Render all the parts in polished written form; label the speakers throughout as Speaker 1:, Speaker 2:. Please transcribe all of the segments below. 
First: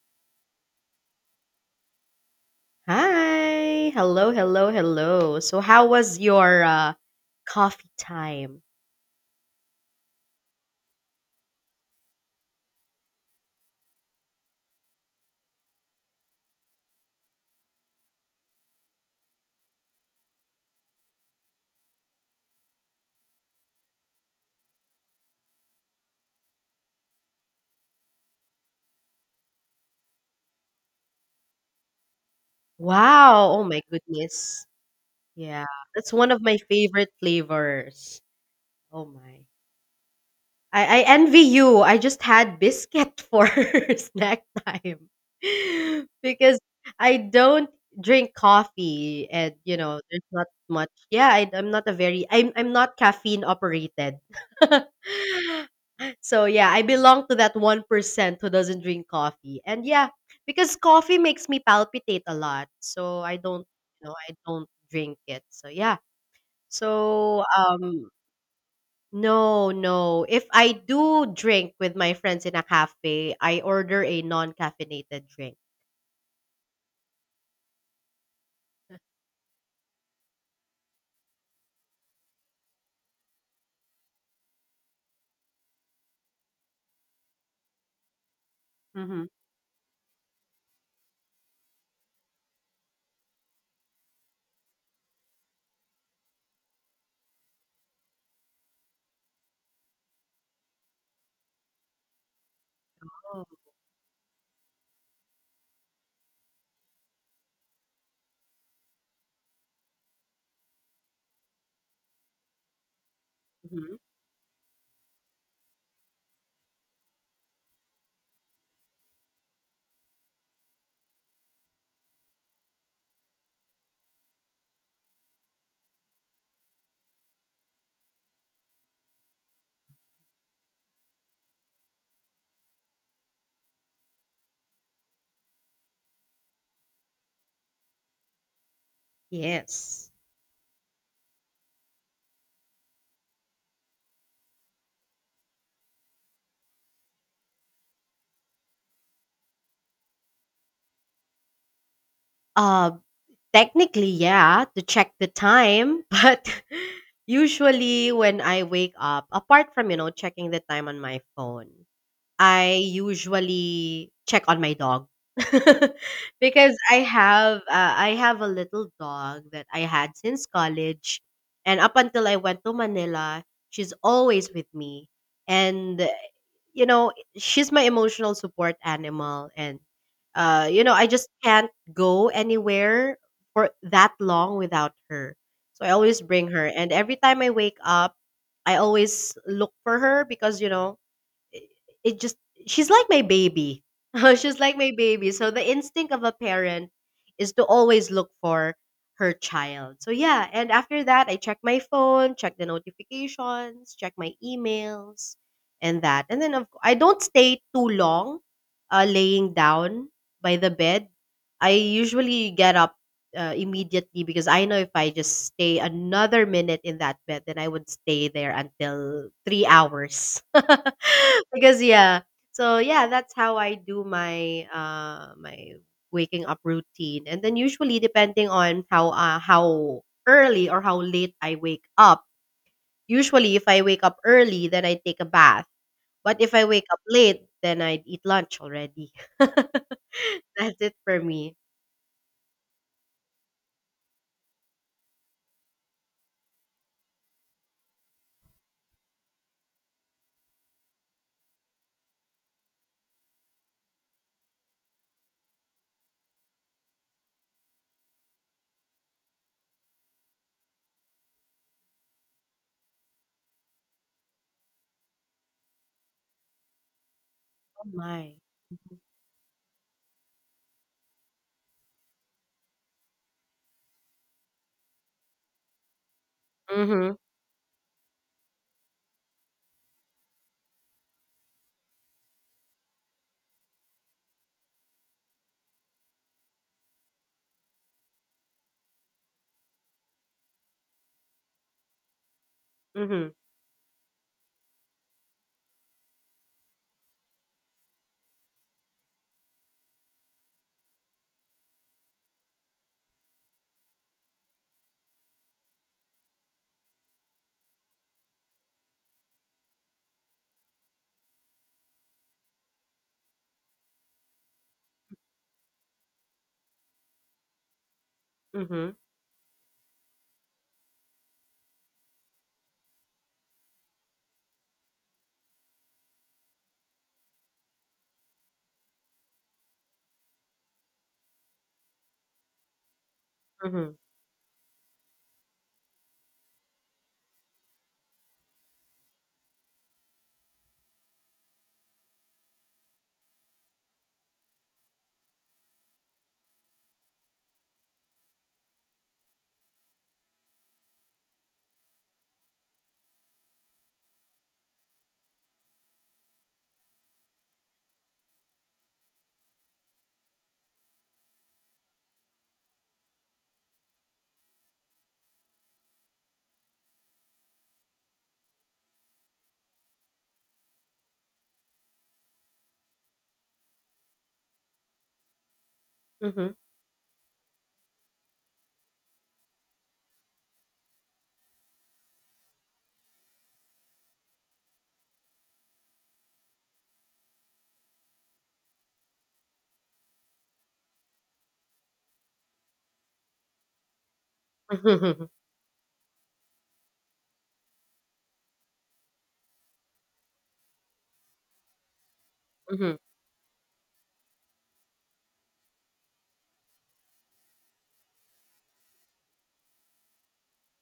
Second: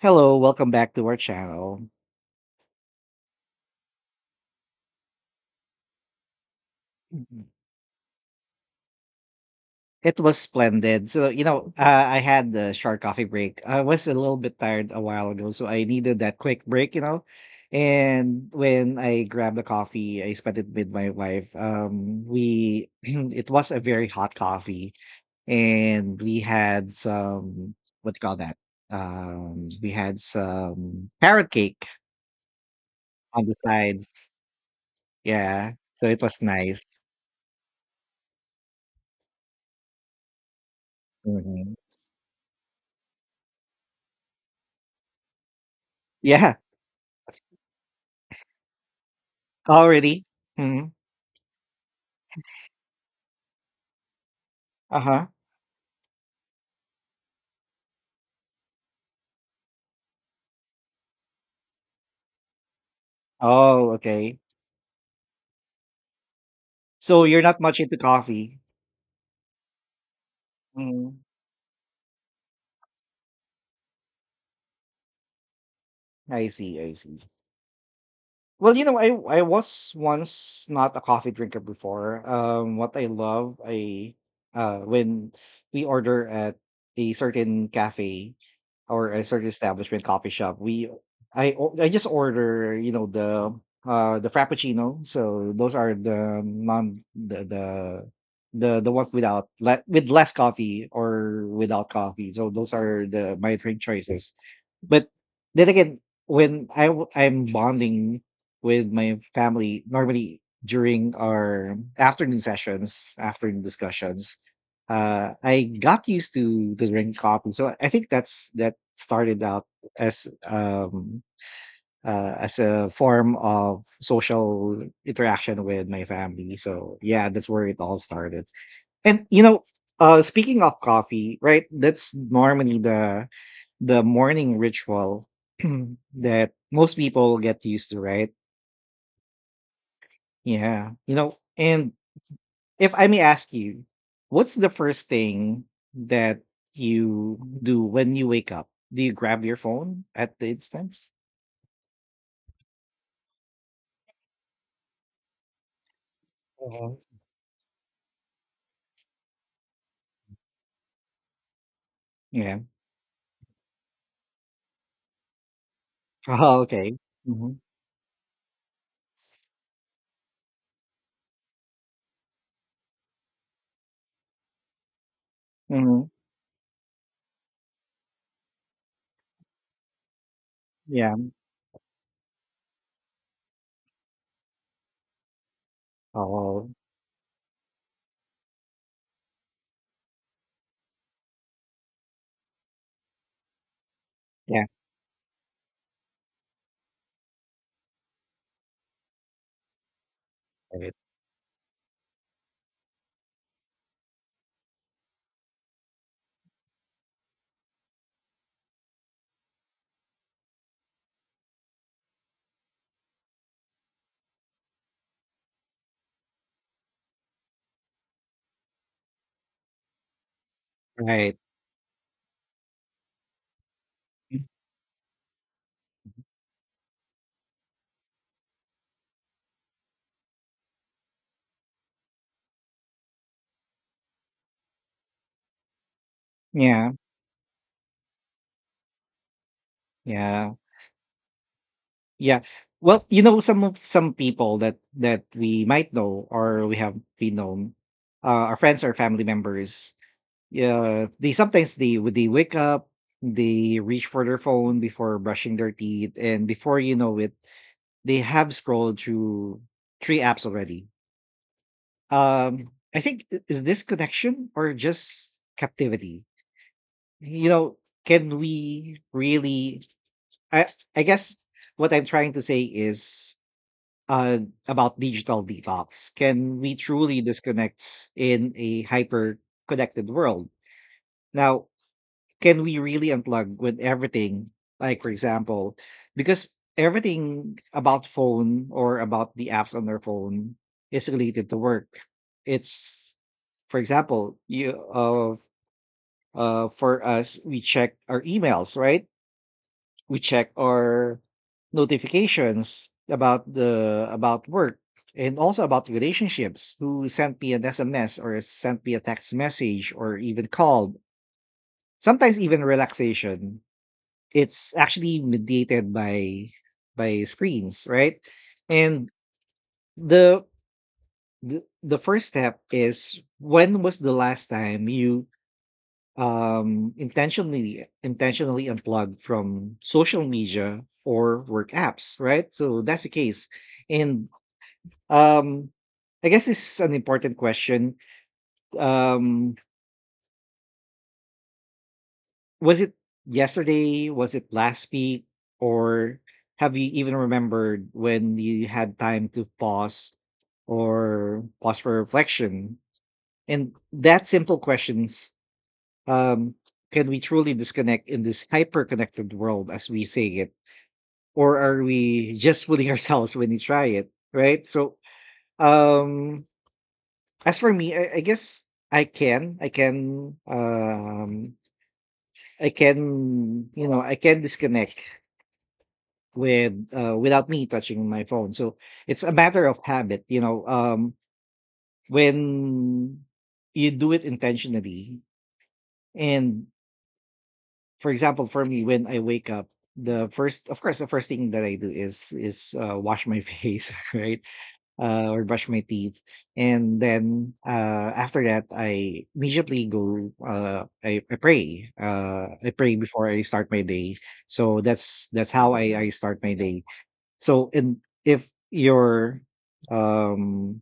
Speaker 1: Hello, welcome back to our channel.
Speaker 2: Hi. Hello, hello, hello. So how was your
Speaker 1: Mhm.
Speaker 2: coffee time?
Speaker 1: It was splendid. So, I had the short coffee break. I was a little bit tired a while ago, so I needed that quick break. And when I grabbed the coffee, I spent it with my wife. We it was a very hot coffee, and we had some what do you call that? We had some carrot cake on
Speaker 2: Wow.
Speaker 1: the
Speaker 2: Oh my
Speaker 1: sides.
Speaker 2: goodness. Yeah.
Speaker 1: Yeah, so
Speaker 2: That's
Speaker 1: it
Speaker 2: one
Speaker 1: was
Speaker 2: of my
Speaker 1: nice.
Speaker 2: favorite flavors. Oh my. I envy
Speaker 1: Mhm.
Speaker 2: you. I just had biscuit for snack time
Speaker 1: Yeah.
Speaker 2: because I don't drink coffee, and you know there's
Speaker 1: Already,
Speaker 2: not
Speaker 1: really?
Speaker 2: much.
Speaker 1: Mhm.
Speaker 2: Yeah, I'm not a very I'm not caffeine operated.
Speaker 1: Uh-huh.
Speaker 2: So yeah, I belong to that 1% who doesn't drink coffee. And yeah, because coffee makes me palpitate a lot. So
Speaker 1: Oh,
Speaker 2: I
Speaker 1: okay.
Speaker 2: don't drink it. So yeah.
Speaker 1: So you're
Speaker 2: So
Speaker 1: not much into
Speaker 2: um
Speaker 1: coffee.
Speaker 2: no, no. If I
Speaker 1: Mhm.
Speaker 2: do drink with my friends in a cafe, I order a non-caffeinated drink.
Speaker 1: I see, I see. Well, you know, I was once not a coffee drinker before. What I love, I when we order at a certain cafe or a
Speaker 2: Mm-hmm.
Speaker 1: certain establishment coffee shop, we I just order, you know, the frappuccino. So those are the ones without with less coffee or without coffee. So those are the
Speaker 2: Oh,
Speaker 1: my drink choices. But then again, when I'm bonding with my family normally during our afternoon sessions, afternoon
Speaker 2: mhm.
Speaker 1: discussions. I got used to the drink coffee, so I think that's that started out as as a form of social interaction with my family. So yeah, that's where it all started. And you know, speaking of coffee, right? That's normally the morning ritual that most people get used to, right?
Speaker 2: Yes.
Speaker 1: Yeah. You know, and if I may ask you, what's the first thing that you do when you wake up? Do you grab your phone at the instance?
Speaker 2: Uh Technically, yeah, to check the time, but
Speaker 1: Mhm.
Speaker 2: usually when I wake up, apart from, you know, checking the time on my phone,
Speaker 1: Yeah.
Speaker 2: I usually check on my dog
Speaker 1: Oh,
Speaker 2: because
Speaker 1: okay. Hmm.
Speaker 2: I have a little dog that I had since college, and up until I went to Manila, she's always with me, and
Speaker 1: Hmm.
Speaker 2: you know, she's my emotional support animal, and you know, I
Speaker 1: Yeah.
Speaker 2: just can't go anywhere for that long without her, so I always bring her,
Speaker 1: Oh,
Speaker 2: and every time I wake up, I always look for her because you know it just she's like my baby. She's
Speaker 1: yeah.
Speaker 2: like my baby. So the instinct of a parent is to always look for her child. So yeah, and
Speaker 1: Right.
Speaker 2: after that I check my phone, check the notifications, check my emails and that. And then of I don't stay too long laying down by the bed. I usually get up immediately, because I know if I just stay another minute in that bed, then I would stay there until 3 hours.
Speaker 1: Right.
Speaker 2: Because yeah, so yeah, that's how I do
Speaker 1: Mm.
Speaker 2: my waking up routine, and then usually depending on how early or how late I wake up. Usually, if I wake up early, then I take a bath. But if I wake
Speaker 1: Yeah.
Speaker 2: up late, then I'd eat lunch already.
Speaker 1: Yeah.
Speaker 2: That's it for me.
Speaker 1: Yeah. Well, you know, some of some people that that we might know or we have we known our friends or family members. Yeah, they sometimes they would they wake up, they reach for their phone before brushing their teeth, and before you know it, they have scrolled through three apps already. I think is this connection or just captivity? You know,
Speaker 2: Oh my.
Speaker 1: can we really? I I guess what I'm trying to say is uh about digital detox. Can we
Speaker 2: Mhm.
Speaker 1: truly disconnect in a hyper connected world? Now, can we really unplug with everything? Like for example, because everything about phone or about the apps on their phone is related to work. It's
Speaker 2: Mhm.
Speaker 1: for example, you of for us we check our emails, right? We check our notifications about the about work, and also about relationships who sent me an SMS or sent me a text message or even called. Sometimes even relaxation, it's actually mediated by screens, right?
Speaker 2: Mhm.
Speaker 1: And the, the first step is, when was the last time you intentionally unplugged from social media or work apps, right? So that's the case.
Speaker 2: Mhm,
Speaker 1: And um I guess this is an important question. um Was it yesterday? Was it last week? Or have you even remembered when you had time to pause or pause for reflection? And that simple questions, um, can we truly disconnect in this hyper connected world as we say it? Or are we just fooling ourselves when we try it? Right. So, um, as for me, I guess I can, I can, I can, you know, I can disconnect
Speaker 2: mhm,
Speaker 1: without me touching my phone. So it's a matter of habit, you know. When you do it intentionally, and for example, for me, when I wake up, the first thing that I do is wash my face, right,
Speaker 2: mhm,
Speaker 1: or brush my teeth, and then after that, I immediately go. I pray. I pray
Speaker 2: mhm,
Speaker 1: before I start my day. So that's how I start my day. So in um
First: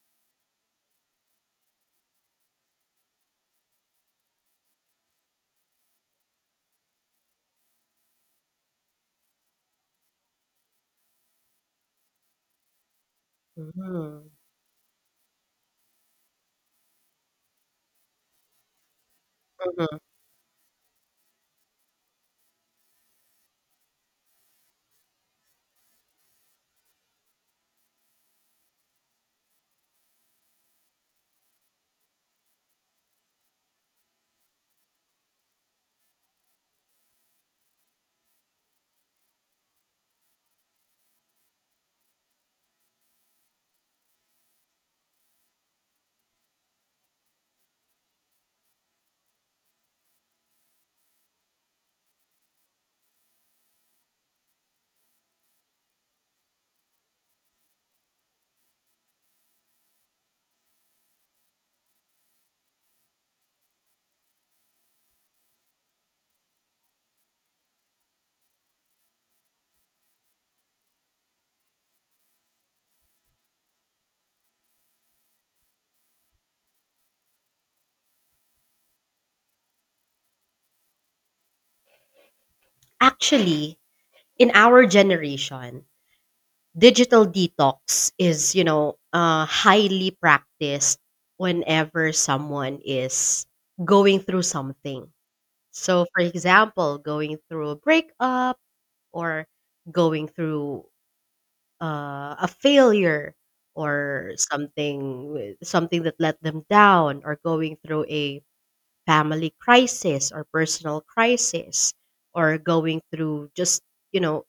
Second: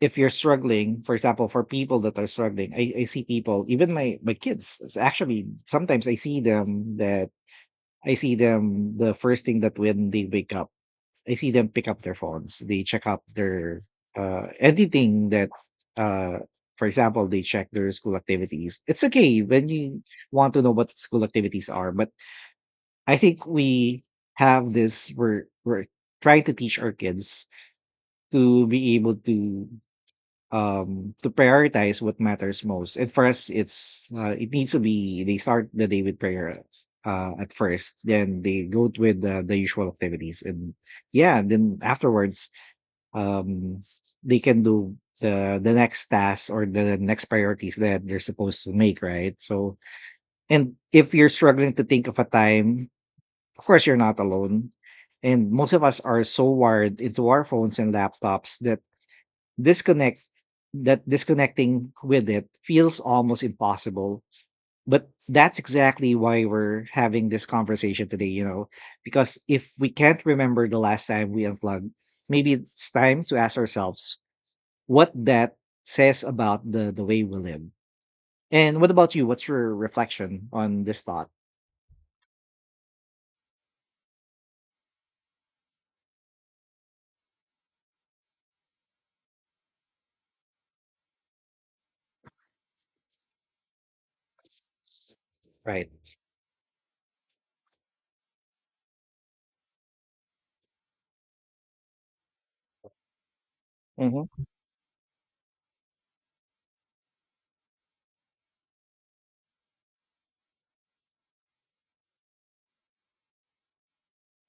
Speaker 1: if you're struggling, for example, for people that are struggling, I see people, even my kids, actually sometimes I see them that I see them the first thing that when they wake up, I see them pick up their phones, they check up their
Speaker 2: mhm,
Speaker 1: anything that uh for example, they check their school activities. It's okay when you
Speaker 2: mhm.
Speaker 1: want to know what school activities are, but I think we have this we're trying to teach our kids to be able to prioritize what matters most, and for us it's it needs to be they start the day with prayer at first, then they go with the usual activities, and yeah, then afterwards um they can do the next task or the next priorities that they're supposed to make, right? So and if you're struggling to think of a time, of course you're not alone, and most of us are so wired into our phones and laptops that disconnect that disconnecting with it feels almost impossible, but that's exactly why we're having this conversation today, you know, because if we can't remember the last time we unplugged, maybe it's time to ask ourselves what that says about the way we live. And what about you, what's your reflection on this thought?
Speaker 2: Actually, in our generation, digital detox is, you know, highly practiced whenever someone is going through something.
Speaker 1: Right.
Speaker 2: So, for example, going through a breakup, or going through a failure, or
Speaker 1: Mm-hmm.
Speaker 2: something that let them down, or going through a family crisis or personal crisis, or going through just, you know,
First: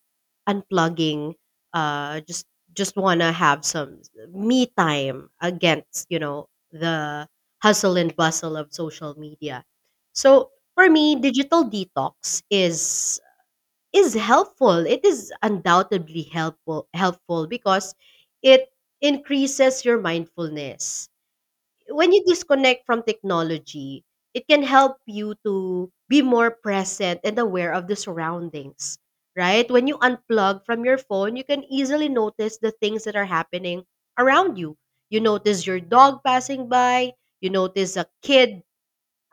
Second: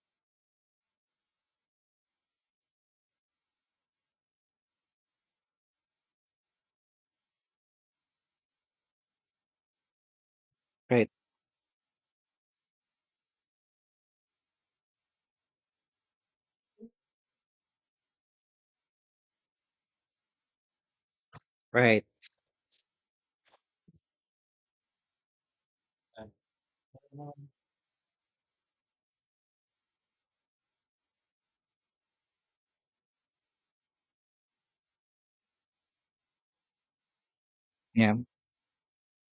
Speaker 2: unplugging, uh just just want to have some me time against, you know, the hustle and bustle of social media. So for
Speaker 1: Right.
Speaker 2: me, digital detox is helpful. It is undoubtedly helpful because it increases your mindfulness.
Speaker 1: Right.
Speaker 2: When you disconnect from technology, it can help you to be more present and aware of the surroundings, right? When you unplug from your phone, you can easily notice the things that are happening around you. You notice your dog passing by, you notice a
Speaker 1: Yeah.
Speaker 2: kid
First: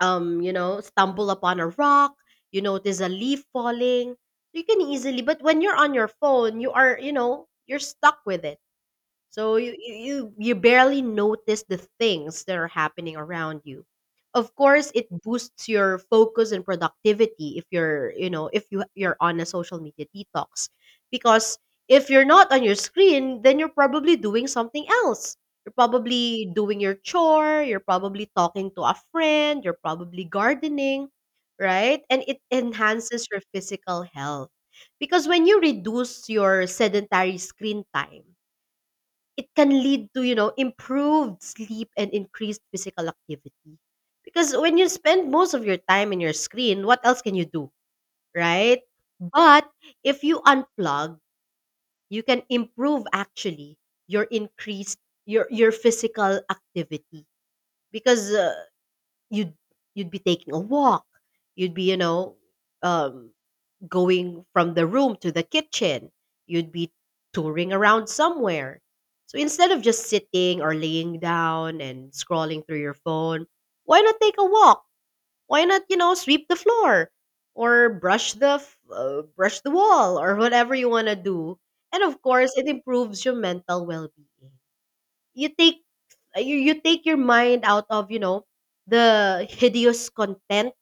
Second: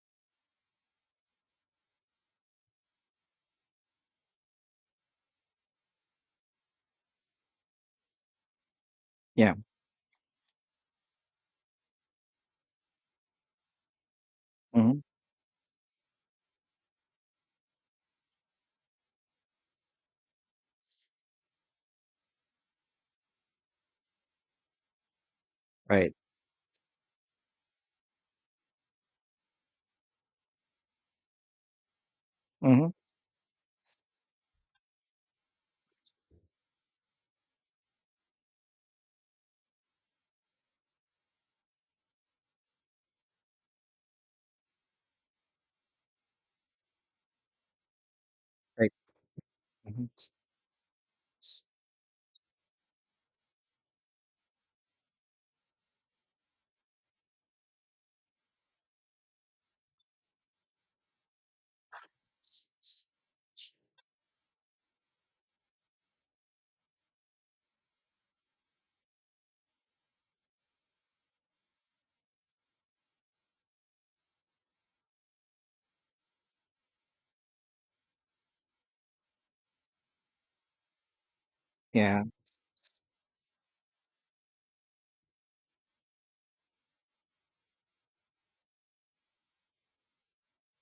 Speaker 2: you know, stumble upon a rock, you notice a leaf falling. You can easily, but when you're on your phone, you are, you know, you're stuck with it,
Speaker 1: Yeah.
Speaker 2: so you barely notice the things that are happening around you. Of course,
Speaker 1: Mm-hmm.
Speaker 2: it boosts your focus and productivity if you're, you know, if you're on a social media detox. Because if you're not on your screen, then you're probably doing something else. You're
Speaker 1: Right.
Speaker 2: probably doing your chore, you're probably talking to a friend, you're probably gardening, right? And it
Speaker 1: Mm-hmm.
Speaker 2: enhances your physical health. Because when you reduce your sedentary screen time, it can lead to, you know, improved sleep and increased physical activity. Because when you spend most of your time in your screen, what else can you do, right?
Speaker 1: Right.
Speaker 2: But
Speaker 1: Hmm.
Speaker 2: if you unplug, you can improve actually your increased your physical activity because you'd you'd be taking a walk, you'd be, you know, um, going from the room to the kitchen. You'd be touring around somewhere. So instead of just sitting or laying down and scrolling through your phone, why not take a walk? Why not, you know, sweep the floor or brush the wall or whatever you want to do. And of
Speaker 1: Yeah.
Speaker 2: course, it improves your mental well-being. You take you you take your mind out of, you know, the hideous content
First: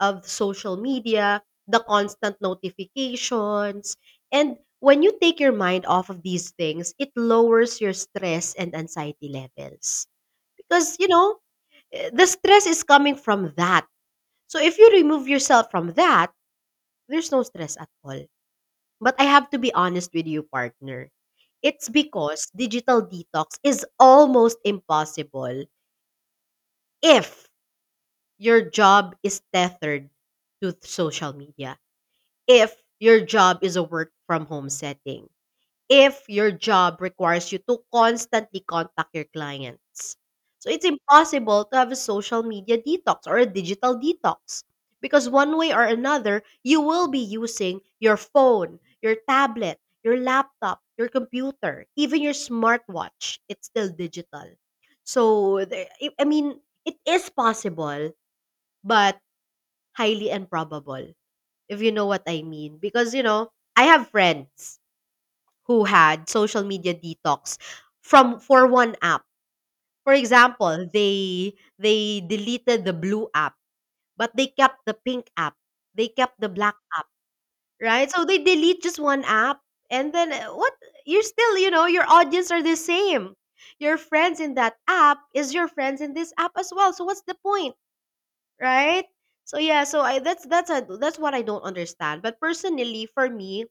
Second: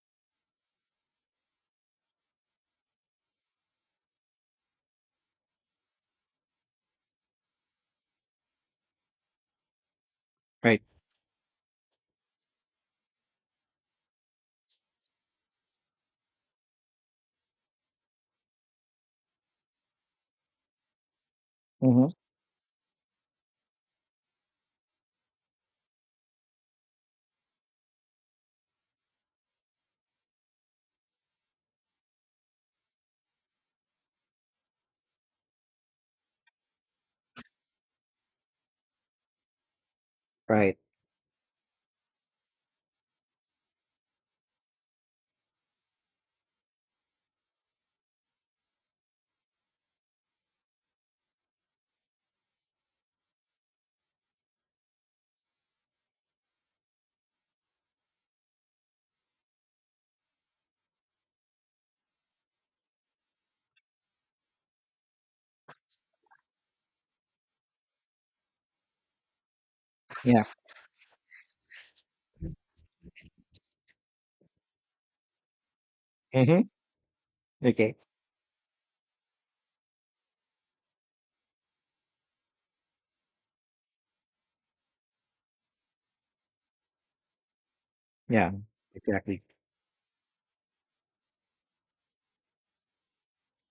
Speaker 2: of social media, the constant notifications, and when you take your mind off of these things, it lowers your stress and anxiety levels.
Speaker 1: Right.
Speaker 2: Because, you know, the stress is coming from that. So if you remove yourself from that, there's no stress at all. But I have to be honest with you, partner. It's
Speaker 1: Mm-hmm.
Speaker 2: because digital detox is almost impossible if your job is tethered to social media, if your job is a work from home setting, if your job requires you to constantly contact your clients. So
Speaker 1: Right.
Speaker 2: it's impossible to have a social media detox or a digital detox because one way or another, you will be using your phone, your tablet, your laptop, your computer, even your smartwatch. It's still digital. So, I mean, it is possible but highly improbable, if you know what I mean. Because, you know, I have friends who had social media detox from for one app. For
Speaker 1: Yeah.
Speaker 2: example, they deleted the blue app, but they kept the pink app. They kept the
Speaker 1: Mm-hmm.
Speaker 2: black app,
Speaker 1: Okay.
Speaker 2: right? So they delete just one app, and then what you're still, you know, your audience are the same. Your friends in that app is your friends in this app as well. So what's the point?
Speaker 1: Yeah.
Speaker 2: Right?
Speaker 1: Exactly.
Speaker 2: So yeah, so I that's a that's what I don't understand. But personally, for me,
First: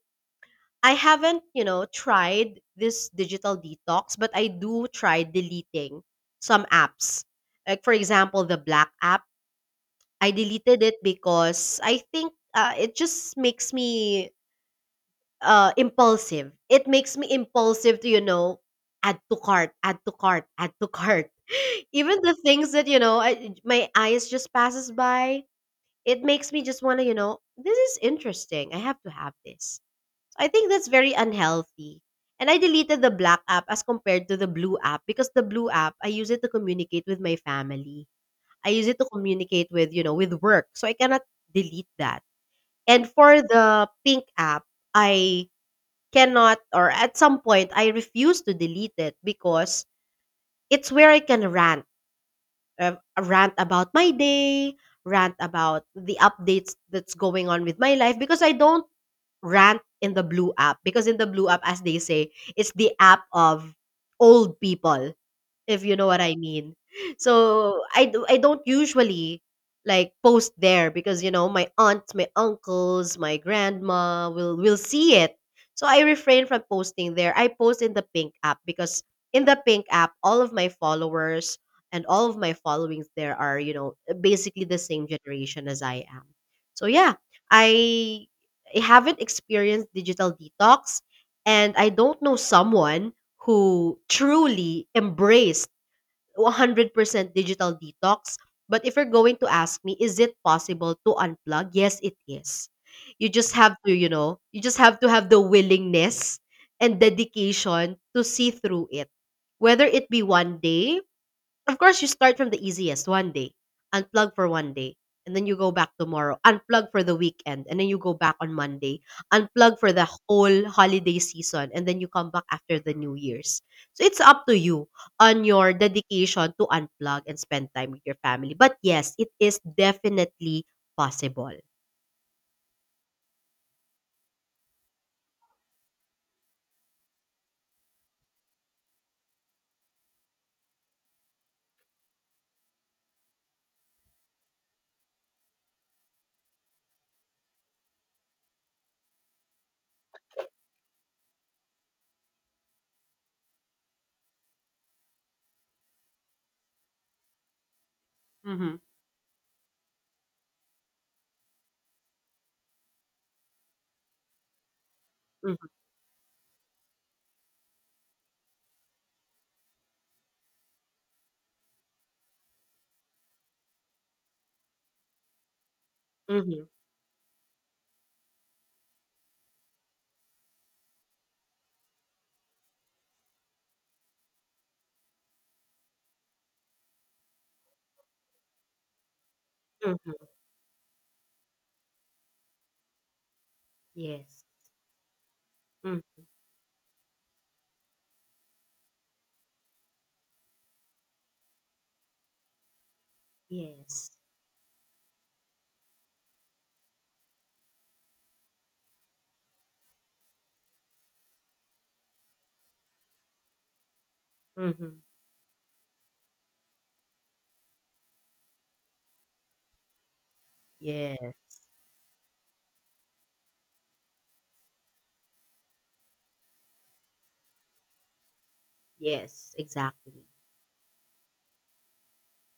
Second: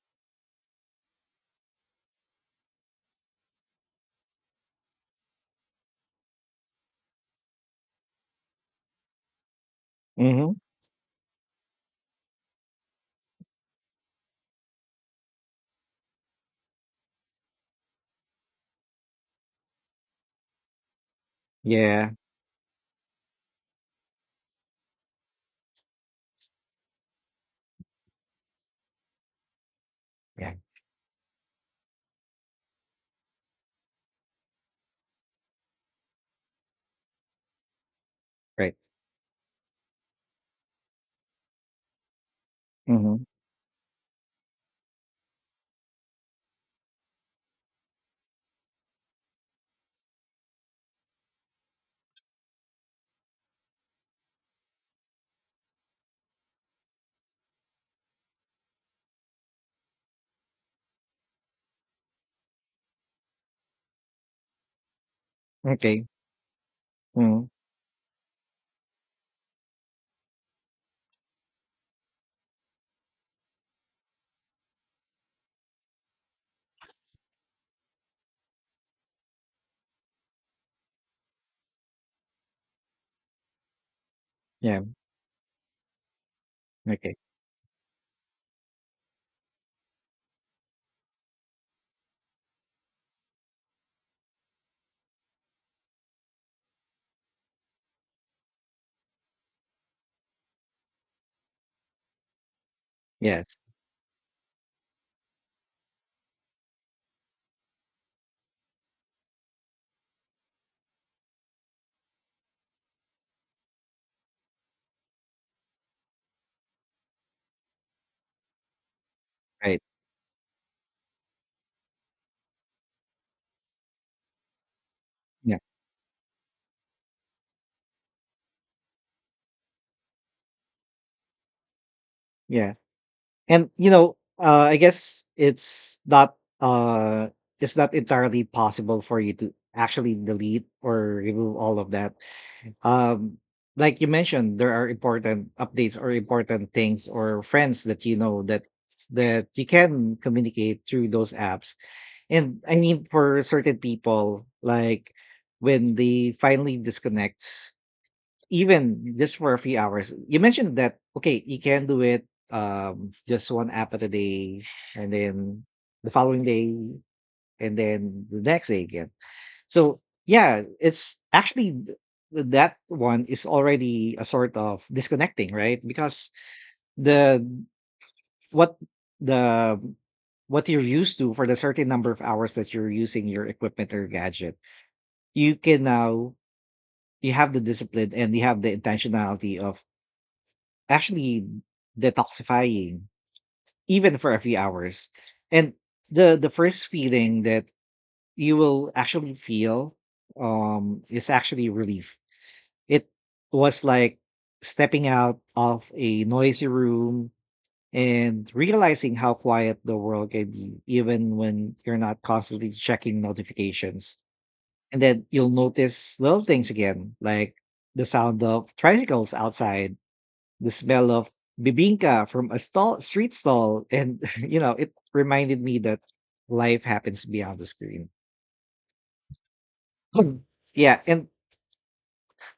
Speaker 2: I haven't, you know, tried this digital detox, but I do try deleting some apps. Like for example, the black app. I
Speaker 1: Mm-hmm.
Speaker 2: deleted it because I think it just makes me impulsive. It makes me impulsive to, you know, add to cart, add to cart, add to cart.
Speaker 1: Yeah.
Speaker 2: Even the things that, you know, my eyes just passes by, it makes me just want to, you know, this is interesting. I have to have this. I
Speaker 1: Yeah.
Speaker 2: think that's very unhealthy. And I deleted the black app as compared to the blue app because the blue app, I use it to communicate with my family. I
Speaker 1: Right.
Speaker 2: use it to communicate with, you know, with work. So I cannot delete that. And
Speaker 1: Mm-hmm.
Speaker 2: for the pink app, I cannot, or at some point, I refuse to delete it because it's where I can rant, uh, rant about my day, rant about the updates that's going on with my life, because I don't rant in the blue app, because in the blue app, as they say, it's the app of old people, if you
Speaker 1: Okay.
Speaker 2: know what I mean.
Speaker 1: Mm-hmm.
Speaker 2: So I don't usually like post there because, you know, my aunts, my uncles, my grandma will see it. So I refrain from posting there. I post in the Pink app because in the Pink app, all of my followers and all of my followings there are, you know, basically the
Speaker 1: Yeah.
Speaker 2: same generation as I am. So yeah,
Speaker 1: Okay.
Speaker 2: I I haven't experienced digital detox, and I don't know someone who truly embraced 100% digital detox. But if you're going to ask me, is it possible to unplug? Yes, it is. You just
Speaker 1: Yes.
Speaker 2: have to, you know, you just have to have the willingness and dedication to see through it. Whether it be 1 day, of course, you start from the easiest, 1 day, unplug for 1 day, and then you go back tomorrow, unplug for the weekend, and then you go back on Monday, unplug
Speaker 1: Right.
Speaker 2: for the whole holiday season, and then you come back after the New Year's. So it's up to you on
Speaker 1: Yeah.
Speaker 2: your dedication to unplug and spend time with your family. But yes, it is definitely possible.
Speaker 1: Yeah. And you know, it's not entirely possible for you to actually delete or remove all of that. Um, like you mentioned, there are important updates or important things or friends that you know that that you can communicate through those apps. And I mean, for certain people, like when they finally disconnect,
Speaker 2: Mm-hmm.
Speaker 1: even just for a few hours, you mentioned that, okay, you can do it, just one app at a day, and then
Speaker 2: Mm-hmm.
Speaker 1: the following day, and then the next day again. So, yeah, it's actually that one is already a sort of disconnecting, right? Because
Speaker 2: Mm-hmm.
Speaker 1: the what the what you're used to for the certain number of hours that you're using your equipment or gadget, you can now, you have the discipline and you have the intentionality of
Speaker 2: Hmm.
Speaker 1: actually detoxifying even for a
Speaker 2: Yes.
Speaker 1: few hours. And
Speaker 2: Mm,
Speaker 1: the first feeling that you will actually feel is actually relief. It was
Speaker 2: yes.
Speaker 1: like stepping out of a noisy room and realizing how quiet the world can be even when you're not constantly checking notifications,
Speaker 2: Mm-hmm.
Speaker 1: and then you'll notice little things again, like the sound of tricycles outside, the smell
Speaker 2: Yes.
Speaker 1: of bibinka from a stall street stall, and you know, it reminded me that life happens beyond the screen.
Speaker 2: Yes. Exactly.
Speaker 1: Yeah, and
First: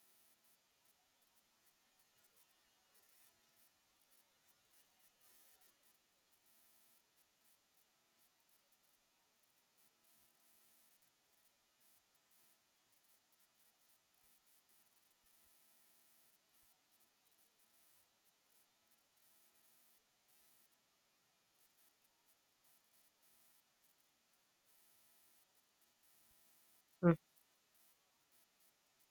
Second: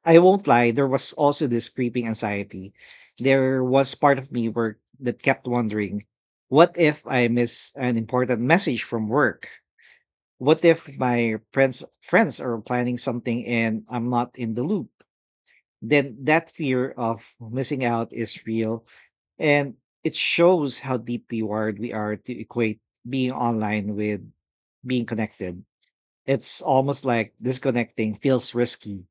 Speaker 1: I won't lie, there was also this creeping anxiety. There was part of me work that kept wondering, what if I miss an important message from work? What if my friends are planning something and I'm not in the loop? Then that fear of missing out is real, and it shows how deeply wired we are to equate being online with being connected. It's almost like disconnecting feels risky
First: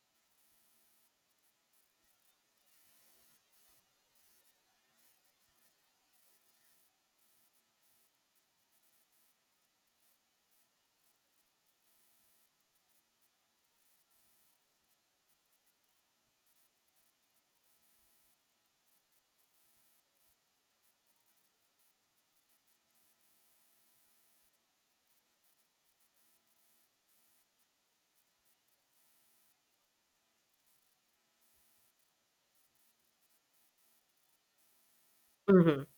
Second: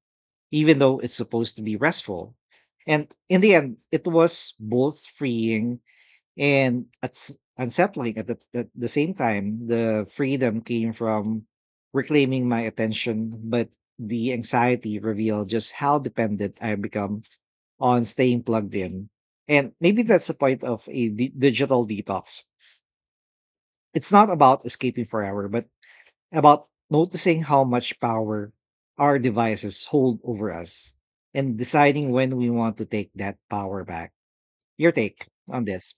Speaker 1: even though it's supposed to be restful. And in the end, it was both freeing and unsettling at at the same time. The freedom came from reclaiming my attention, but the anxiety revealed just how dependent I become on staying plugged in. And maybe that's the point of a digital detox. It's not about escaping forever, but about noticing how much power our devices hold over us and deciding when we want to take that power back. Your take on
Speaker 2: Mm-hmm.
Speaker 1: this?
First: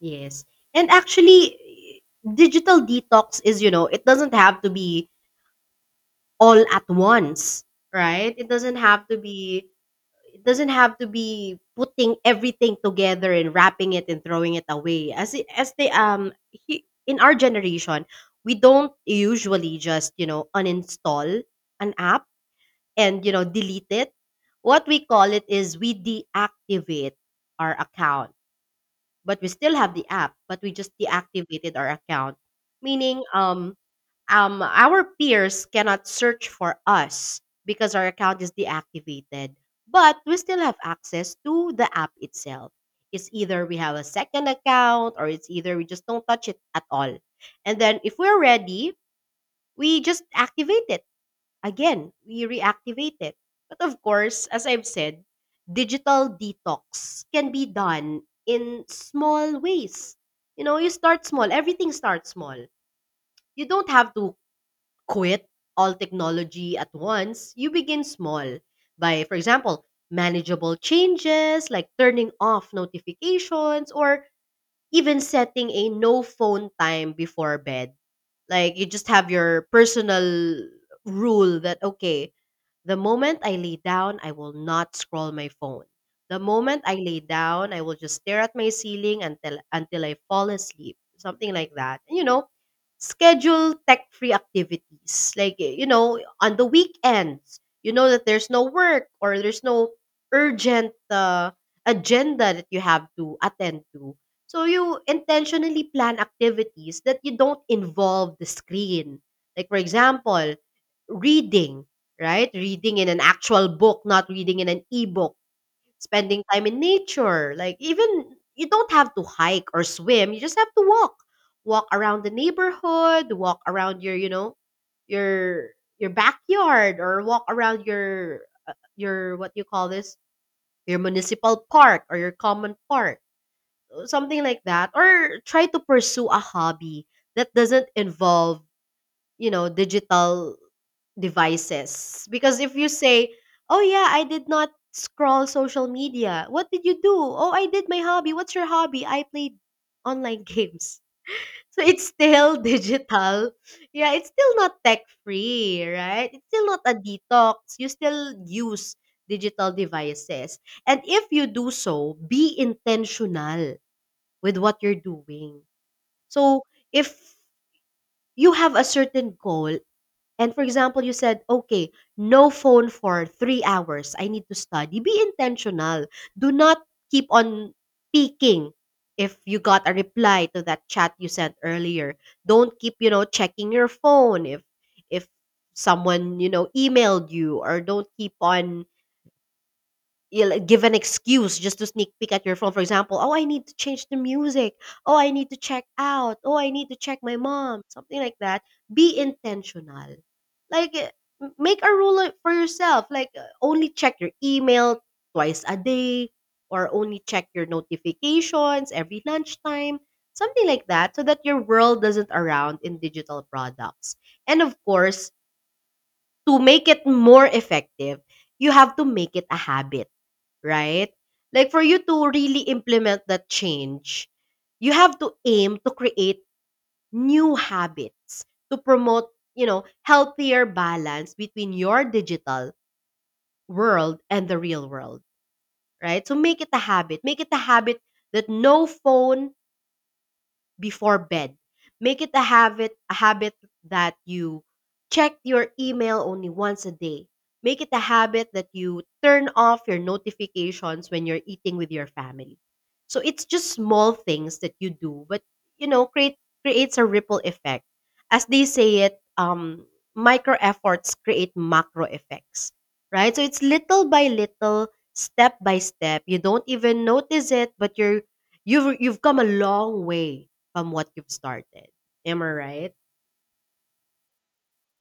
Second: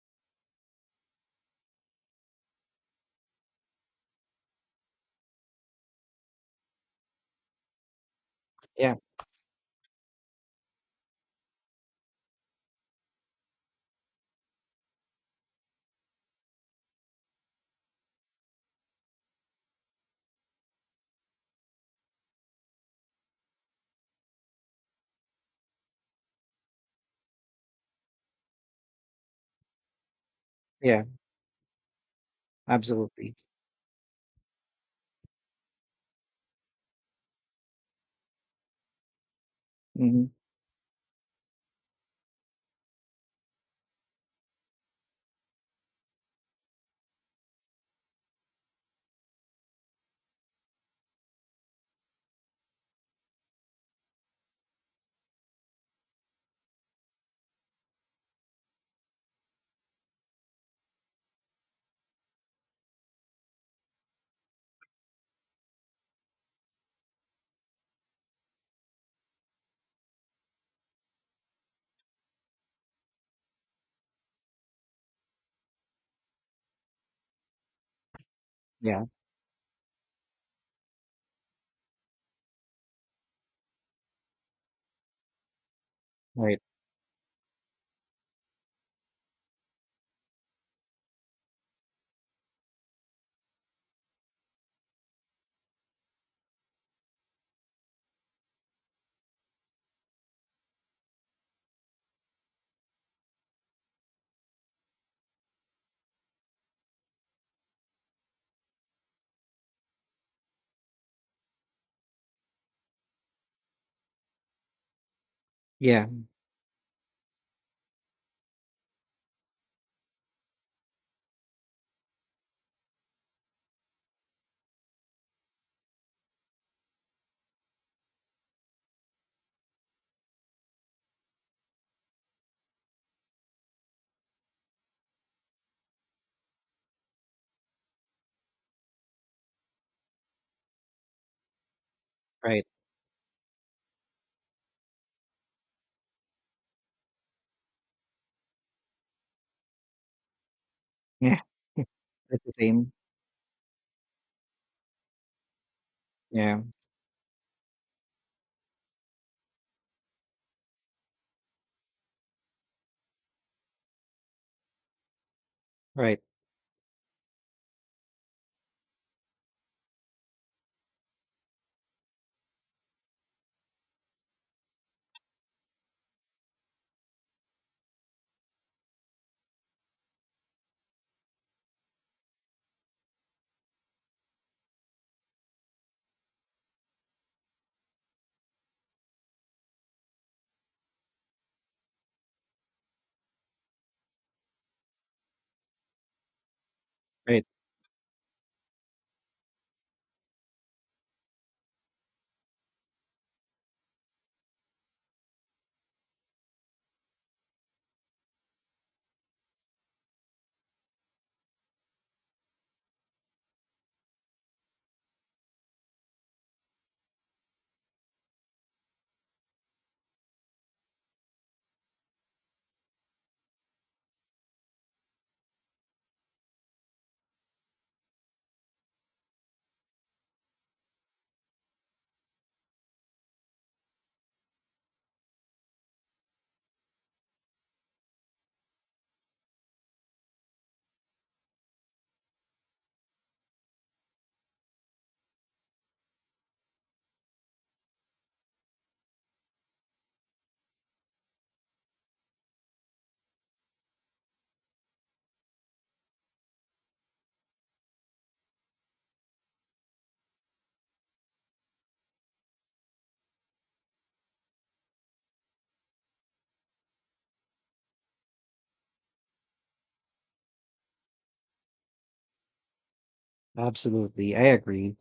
Speaker 2: Yes. And actually, digital detox is, you know, it doesn't have to be all at once, right?
Speaker 1: Yeah,
Speaker 2: It doesn't have to be putting everything together and wrapping it and throwing it away. As it- as they he, In our generation, we don't usually just, you know, uninstall an app and, you know, delete it. What we call it is we deactivate our account. But we still have the app, but we just
Speaker 1: yeah,
Speaker 2: deactivated our account. Meaning,
Speaker 1: absolutely.
Speaker 2: our peers cannot search for us because our account is deactivated. But
Speaker 1: Hmm.
Speaker 2: we still have access to the app itself. It's either we have a second account or it's either we just don't touch it at all. And then if we're ready, we just activate it again, we reactivate it. But of course, as I've said, digital detox can be done in small ways. You know, you start small, everything starts small. You don't have to quit all technology at once. You begin small by, for example, manageable changes like turning off notifications or even setting a no phone time before bed, like you
Speaker 1: Yeah,
Speaker 2: just have your personal rule that, okay, the moment I lay down, I will not scroll my phone. The
Speaker 1: right.
Speaker 2: moment I lay down, I will just stare at my ceiling until I fall asleep. Something like that. And, you know, schedule tech-free activities. You know, on the weekends, you know that there's no work or there's no urgent agenda that you have to attend to. So you intentionally plan activities that you don't involve the screen. Like, for example, reading, right? Reading in an actual book, not reading in an e-book.
Speaker 1: Yeah,
Speaker 2: Spending time in nature, like, even you don't have to hike or swim, you just have to walk. Walk around the neighborhood, walk around your, you know, your your backyard, or walk around your your, what you call this, your municipal park or your common park, something like that. Or try to pursue a hobby that doesn't involve, you know, digital devices. Because
Speaker 1: right.
Speaker 2: if you say, oh yeah, I did not scroll social media. What did you do? Oh, I did my hobby. What's your hobby? I played online games.
Speaker 1: Yeah,
Speaker 2: So it's
Speaker 1: it's the
Speaker 2: still
Speaker 1: same.
Speaker 2: digital. Yeah, it's still not tech free, right? It's
Speaker 1: Yeah,
Speaker 2: still not a detox. You still use digital devices. And if you do so, be intentional with what you're doing.
Speaker 1: right,
Speaker 2: So if you have a certain goal, and for example, you said, okay, no phone for 3 hours. I need to study. Be intentional. Do not keep on peeking if you got a reply to that chat you sent earlier. Don't keep, you know, checking your phone if someone, you know, emailed you. Or don't keep on, you like, give an excuse just to sneak peek at your phone. For example, oh, I need to change the music. Oh, I need to check out. Oh, I need to check my
Speaker 1: right.
Speaker 2: mom. Something like that. Be intentional. Like, eh, make a rule, like, for yourself. Only check your email twice a day, or only check your notifications every lunchtime. Something like that, so that your world doesn't around in digital products. And of course, to make it more effective, you have to make it a habit, right? Like, for you to really implement that change, you have to aim to create new habits to promote, you know, healthier balance between your digital world and the real world, right? So make it a habit. Make it a habit that no phone, before bed. Make it a habit that you check your email only once a day. Make it a habit that you turn off your notifications when you're eating with your family. So it's just small things that you do, but, you know, creates a ripple effect. As they say it, micro efforts create macro effects, right? So it's little by little, step by step. You don't even notice it, but you've come a long way from what you've started. Am I right?
Speaker 1: Absolutely, I agree.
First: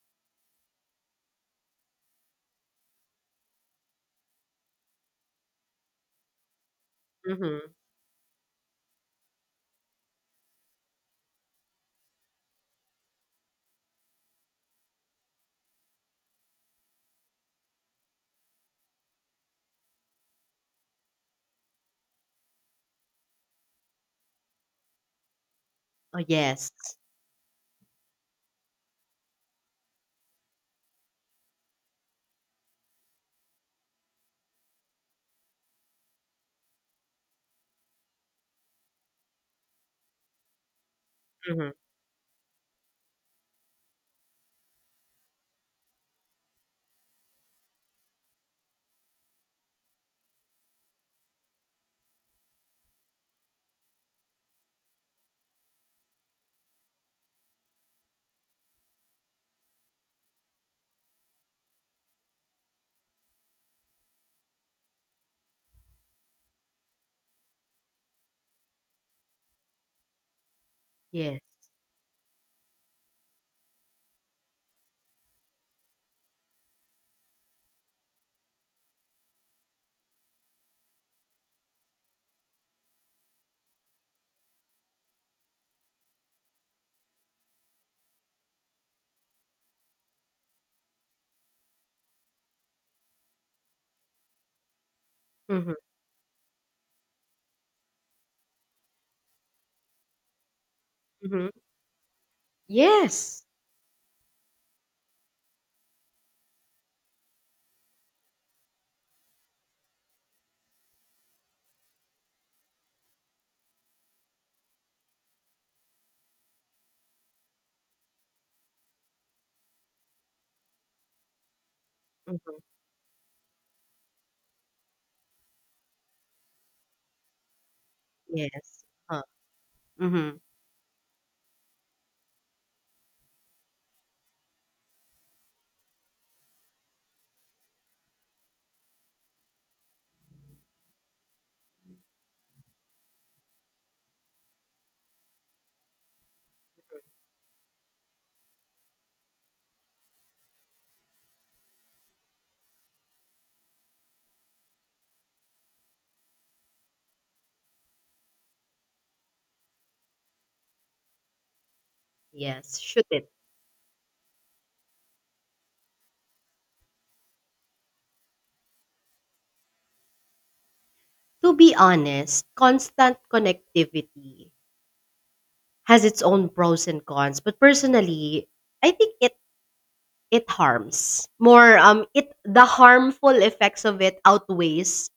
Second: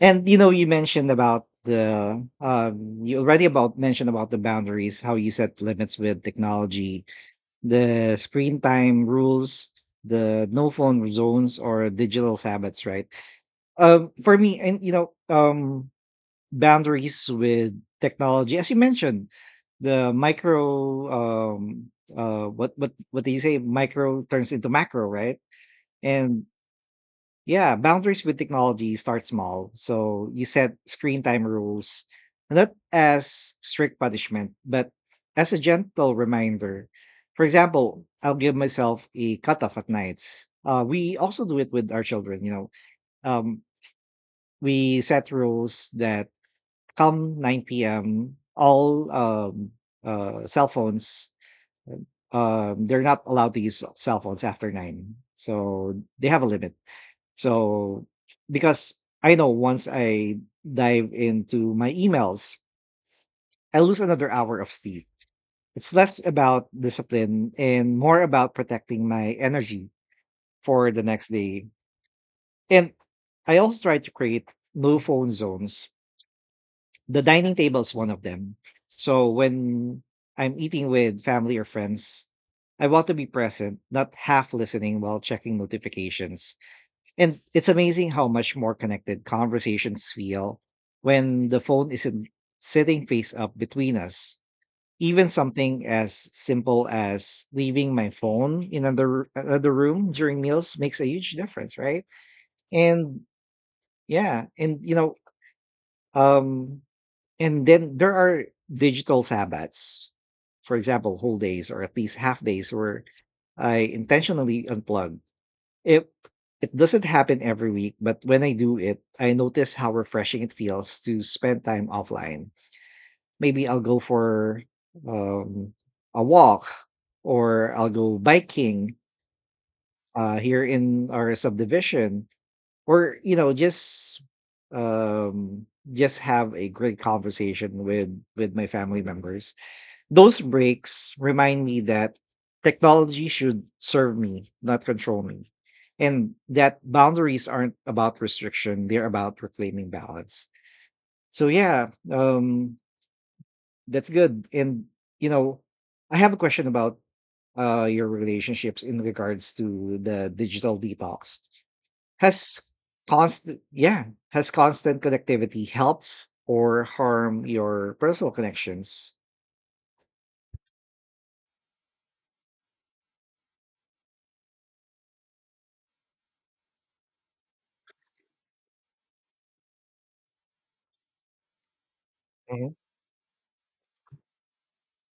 Speaker 1: And you know, you mentioned about the you already about mentioned about the boundaries, how you set limits with technology,
Speaker 2: Mhm.
Speaker 1: the screen time rules, the no phone zones or digital Sabbaths, right? For me, and you know, boundaries with technology, as you mentioned, the micro, what do you say? Micro turns into macro, right?
Speaker 2: Oh,
Speaker 1: And
Speaker 2: yes.
Speaker 1: yeah, boundaries with technology start small. So you set screen time rules, not as strict punishment, but as a gentle reminder. For example, I'll give myself a cutoff at nights. We also do it
Speaker 2: Mhm.
Speaker 1: with our children. You know, um, we set rules that come 9 p.m. all cell phones. They're not allowed to use cell phones after nine, so they have a limit. So, because I know once I dive into my emails, I lose another hour of sleep. It's less about discipline and more about protecting my energy for the next
Speaker 2: Yes.
Speaker 1: day. And I also try to create no phone zones. The dining table is one of them. So when I'm eating with family or friends, I want to be present, not half listening while checking notifications. And it's amazing how much more connected conversations feel when the phone isn't sitting face up between us. Even
Speaker 2: Mhm.
Speaker 1: something as simple as leaving my phone in another room during meals makes a huge
Speaker 2: Mhm.
Speaker 1: difference, right? And
Speaker 2: Yes.
Speaker 1: yeah, and you know, um, and then there are digital Sabbats, for example, whole days or at least half days where I intentionally unplug. It it doesn't happen every week, but when I do it, I notice how refreshing it feels to spend time offline.
Speaker 2: Mhm.
Speaker 1: Maybe I'll go for um, a walk, or I'll go
Speaker 2: Yes.
Speaker 1: biking
Speaker 2: Huh. Mhm.
Speaker 1: here in our subdivision, or um, just have a great conversation with my family members. Those breaks remind me that technology should serve me, not control me, and that boundaries aren't about restriction, they're about reclaiming balance. So yeah, um that's good. And you know, I have a question about your relationships in regards to the digital detox. Has
Speaker 2: Yes. Should it?
Speaker 1: constant yeah, has constant connectivity helped or harm your personal connections?
Speaker 2: To be honest, constant connectivity has its own pros and cons, but personally, I think it harms more. It, the
Speaker 1: Mhm.
Speaker 2: harmful effects of it outweighs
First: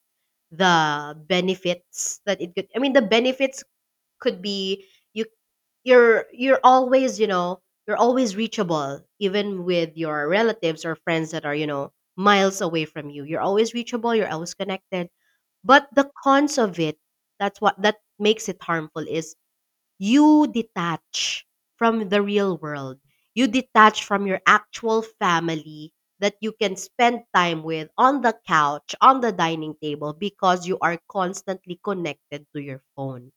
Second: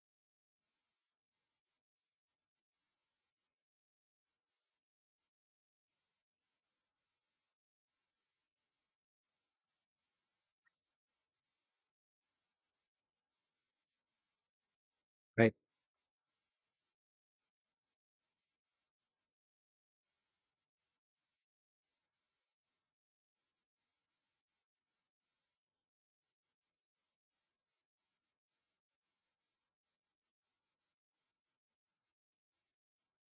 Speaker 2: the benefits that it could. I mean, the benefits could be you, you're always, you know, you're always reachable, even with your relatives or friends that are, you know, miles away from you. You're always reachable, you're always connected.
Speaker 1: Right,
Speaker 2: But the cons of it, that's what that makes it harmful, is you detach from the real world, you detach from your actual family that you can spend time with on the couch, on the dining table, because you are constantly connected to your phone.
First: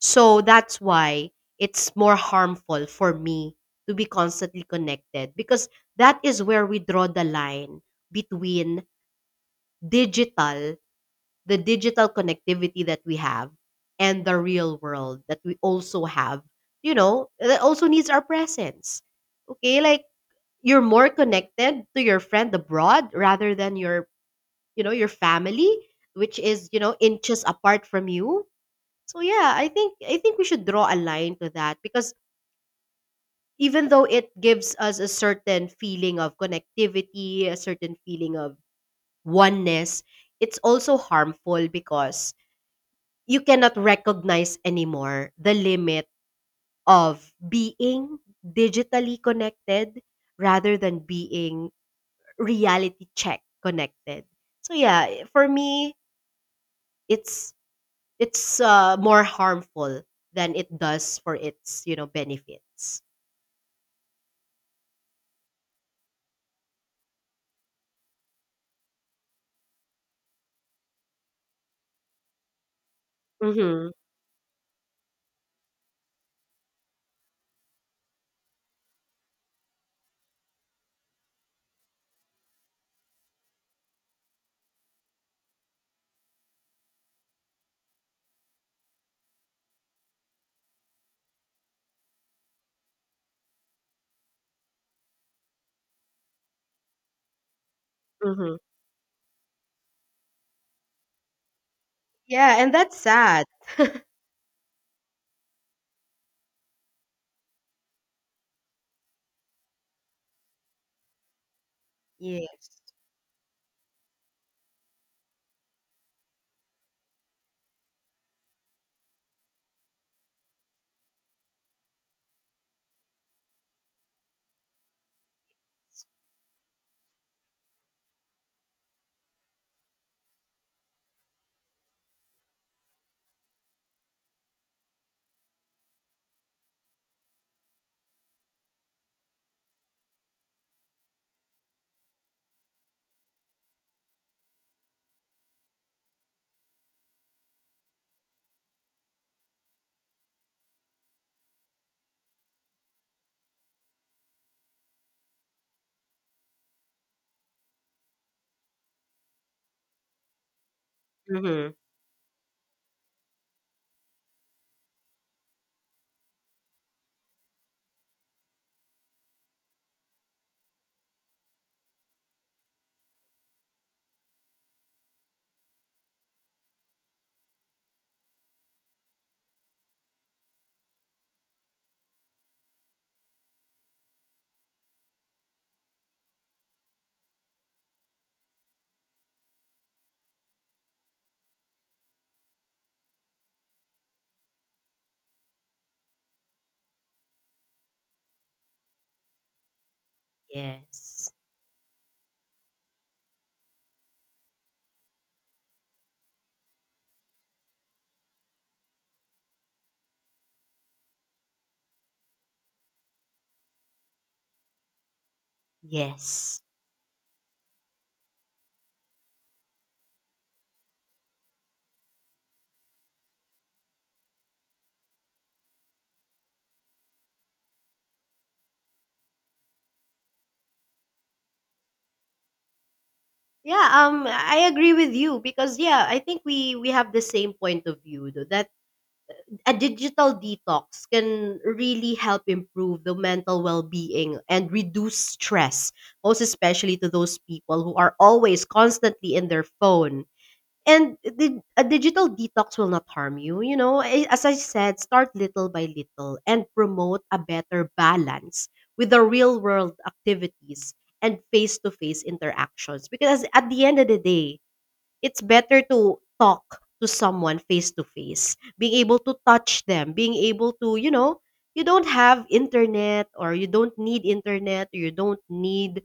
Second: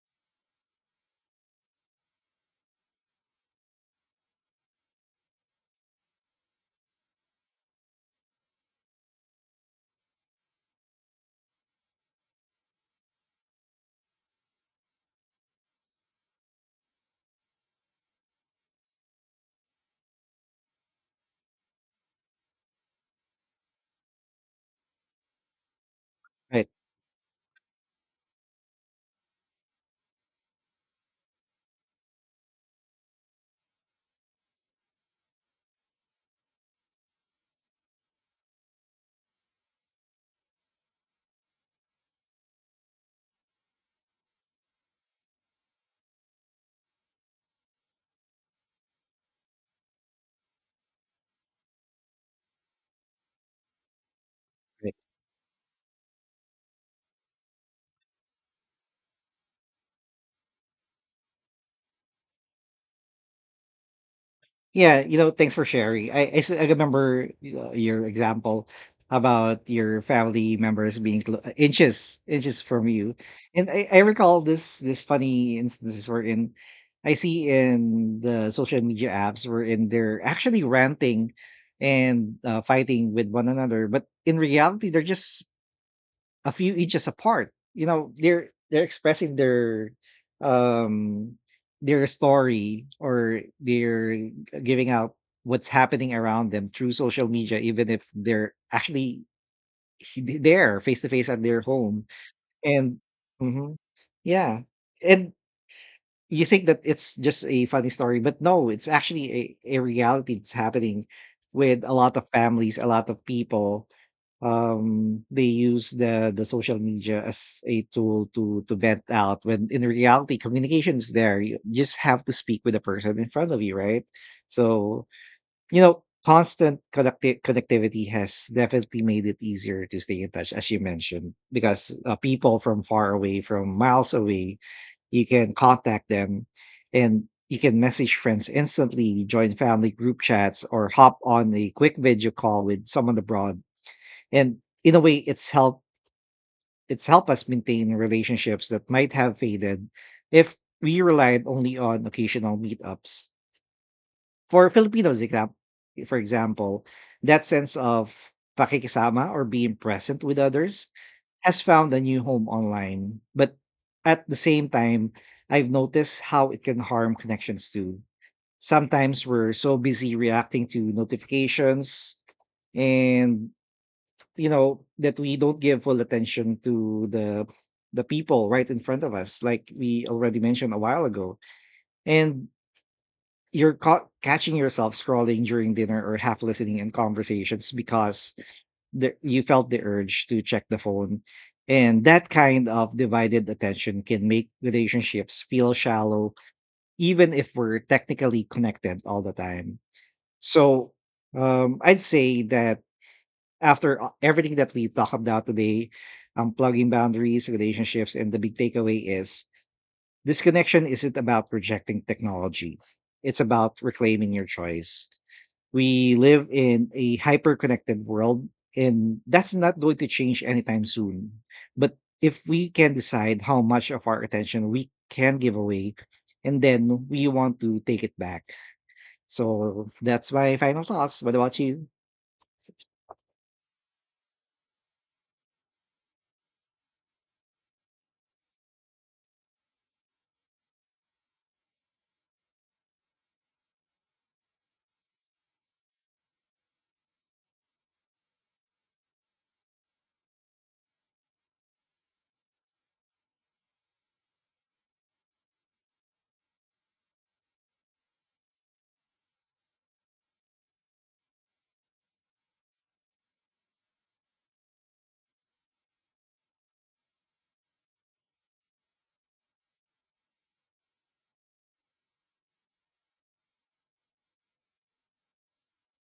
Speaker 2: So that's why it's more harmful for me to be constantly connected, because that is where we draw the line between digital, the digital connectivity that we have, and the real world that we also have, you know, that also needs our presence. Okay, like, you're more connected to your friend abroad rather than your, you know, your family, which
Speaker 1: right,
Speaker 2: is, you know, inches apart from you. So yeah, I think we should draw a line to that, because even though it gives us a certain feeling of connectivity, a certain feeling of oneness, it's also harmful because you cannot recognize anymore the limit of being digitally connected rather than being reality check connected. So
Speaker 1: right.
Speaker 2: yeah, for me, it's it's more harmful than it does for its, you know, benefits.
Speaker 1: Yeah, you know, thanks for sharing. I remember, you know, your example about your family members being inches from you, and
Speaker 2: Mhm,
Speaker 1: I recall this funny instances where in I see in the social media apps where in they're actually ranting and fighting with one another, but in reality they're just a few inches apart. You know, they're expressing um their story or giving out what's happening around them through social media, even if they're
Speaker 2: mhm.
Speaker 1: actually there face to face at their home.
Speaker 2: Yeah, and that's
Speaker 1: And
Speaker 2: sad.
Speaker 1: mhm, yeah, and you think that it's just a funny story, but no, it's actually a reality that's happening with a lot of
Speaker 2: Yes.
Speaker 1: families, a lot of people. They use the social media as a tool to vent out when in reality communication is there. You just have to speak with the person in front of you, right? So, you know, connectivity has definitely made it easier to stay in touch, as you mentioned, because people from far away, from miles away, you can contact them, and you can message friends instantly, join family group chats, or hop on a quick video call with someone abroad. And in a way, it's helped us maintain relationships that might have faded if we relied only on occasional meetups. For Filipinos exam- for example, that sense of pakikisama, or being present with others, has
Speaker 2: Mhm.
Speaker 1: found a new home online. But at the same time, I've noticed how it can harm connections too. Sometimes we're so busy reacting to notifications, and you know, that we don't give full attention to the people right in front of us, like we already mentioned a while ago. And you're caught catching yourself scrolling during dinner or half listening in conversations because you felt the urge to check the phone. And that kind of divided attention can make relationships feel shallow even if we're technically connected all the time. So
Speaker 2: Yes.
Speaker 1: I'd say that everything that we talked about today, unplugging, boundaries, relationships, and the big takeaway is this: connection isn't about rejecting technology. It's about reclaiming your choice. We live
Speaker 2: Yes.
Speaker 1: in a hyper connected world, and that's not going to change anytime soon. But if we can decide how much of our attention we can give away, and then we want to take it back. So that's my final thoughts. What about you?
Speaker 2: Yeah, I agree with you because, yeah, I think we have the same point of view, though, that a digital detox can really help improve the mental well-being and reduce stress, most especially to those people who are always constantly in their phone. And the, a digital detox will not harm you. You know, as I said, start little by little and promote a better balance with the real world activities and face to face interactions. Because at the end of the day, it's better to talk to someone face to face, being able to touch them, being able to, you know, you don't have internet, or you don't need internet, or you don't need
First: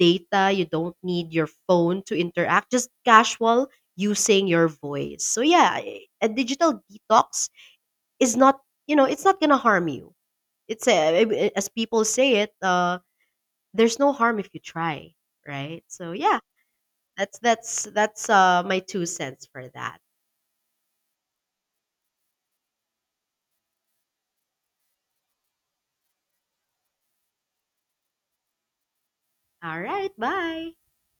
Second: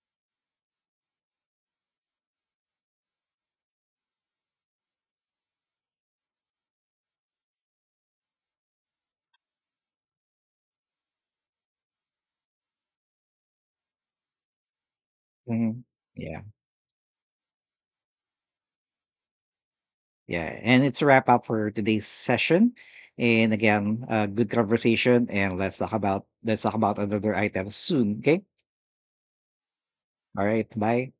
Speaker 2: data, you don't need your phone to interact, just casual, using your voice. So yeah, a digital detox is not, you know, it's not gonna harm you. It's a, as people say it, there's no harm if you try, right?
Speaker 1: Mhm.
Speaker 2: So yeah,
Speaker 1: Yeah.
Speaker 2: that's my two cents for that.
Speaker 1: Yeah, and it's a wrap up for today's session. And again, good conversation, and let's talk about another item soon. Okay,
Speaker 2: All right,
Speaker 1: all right,
Speaker 2: bye.
Speaker 1: bye.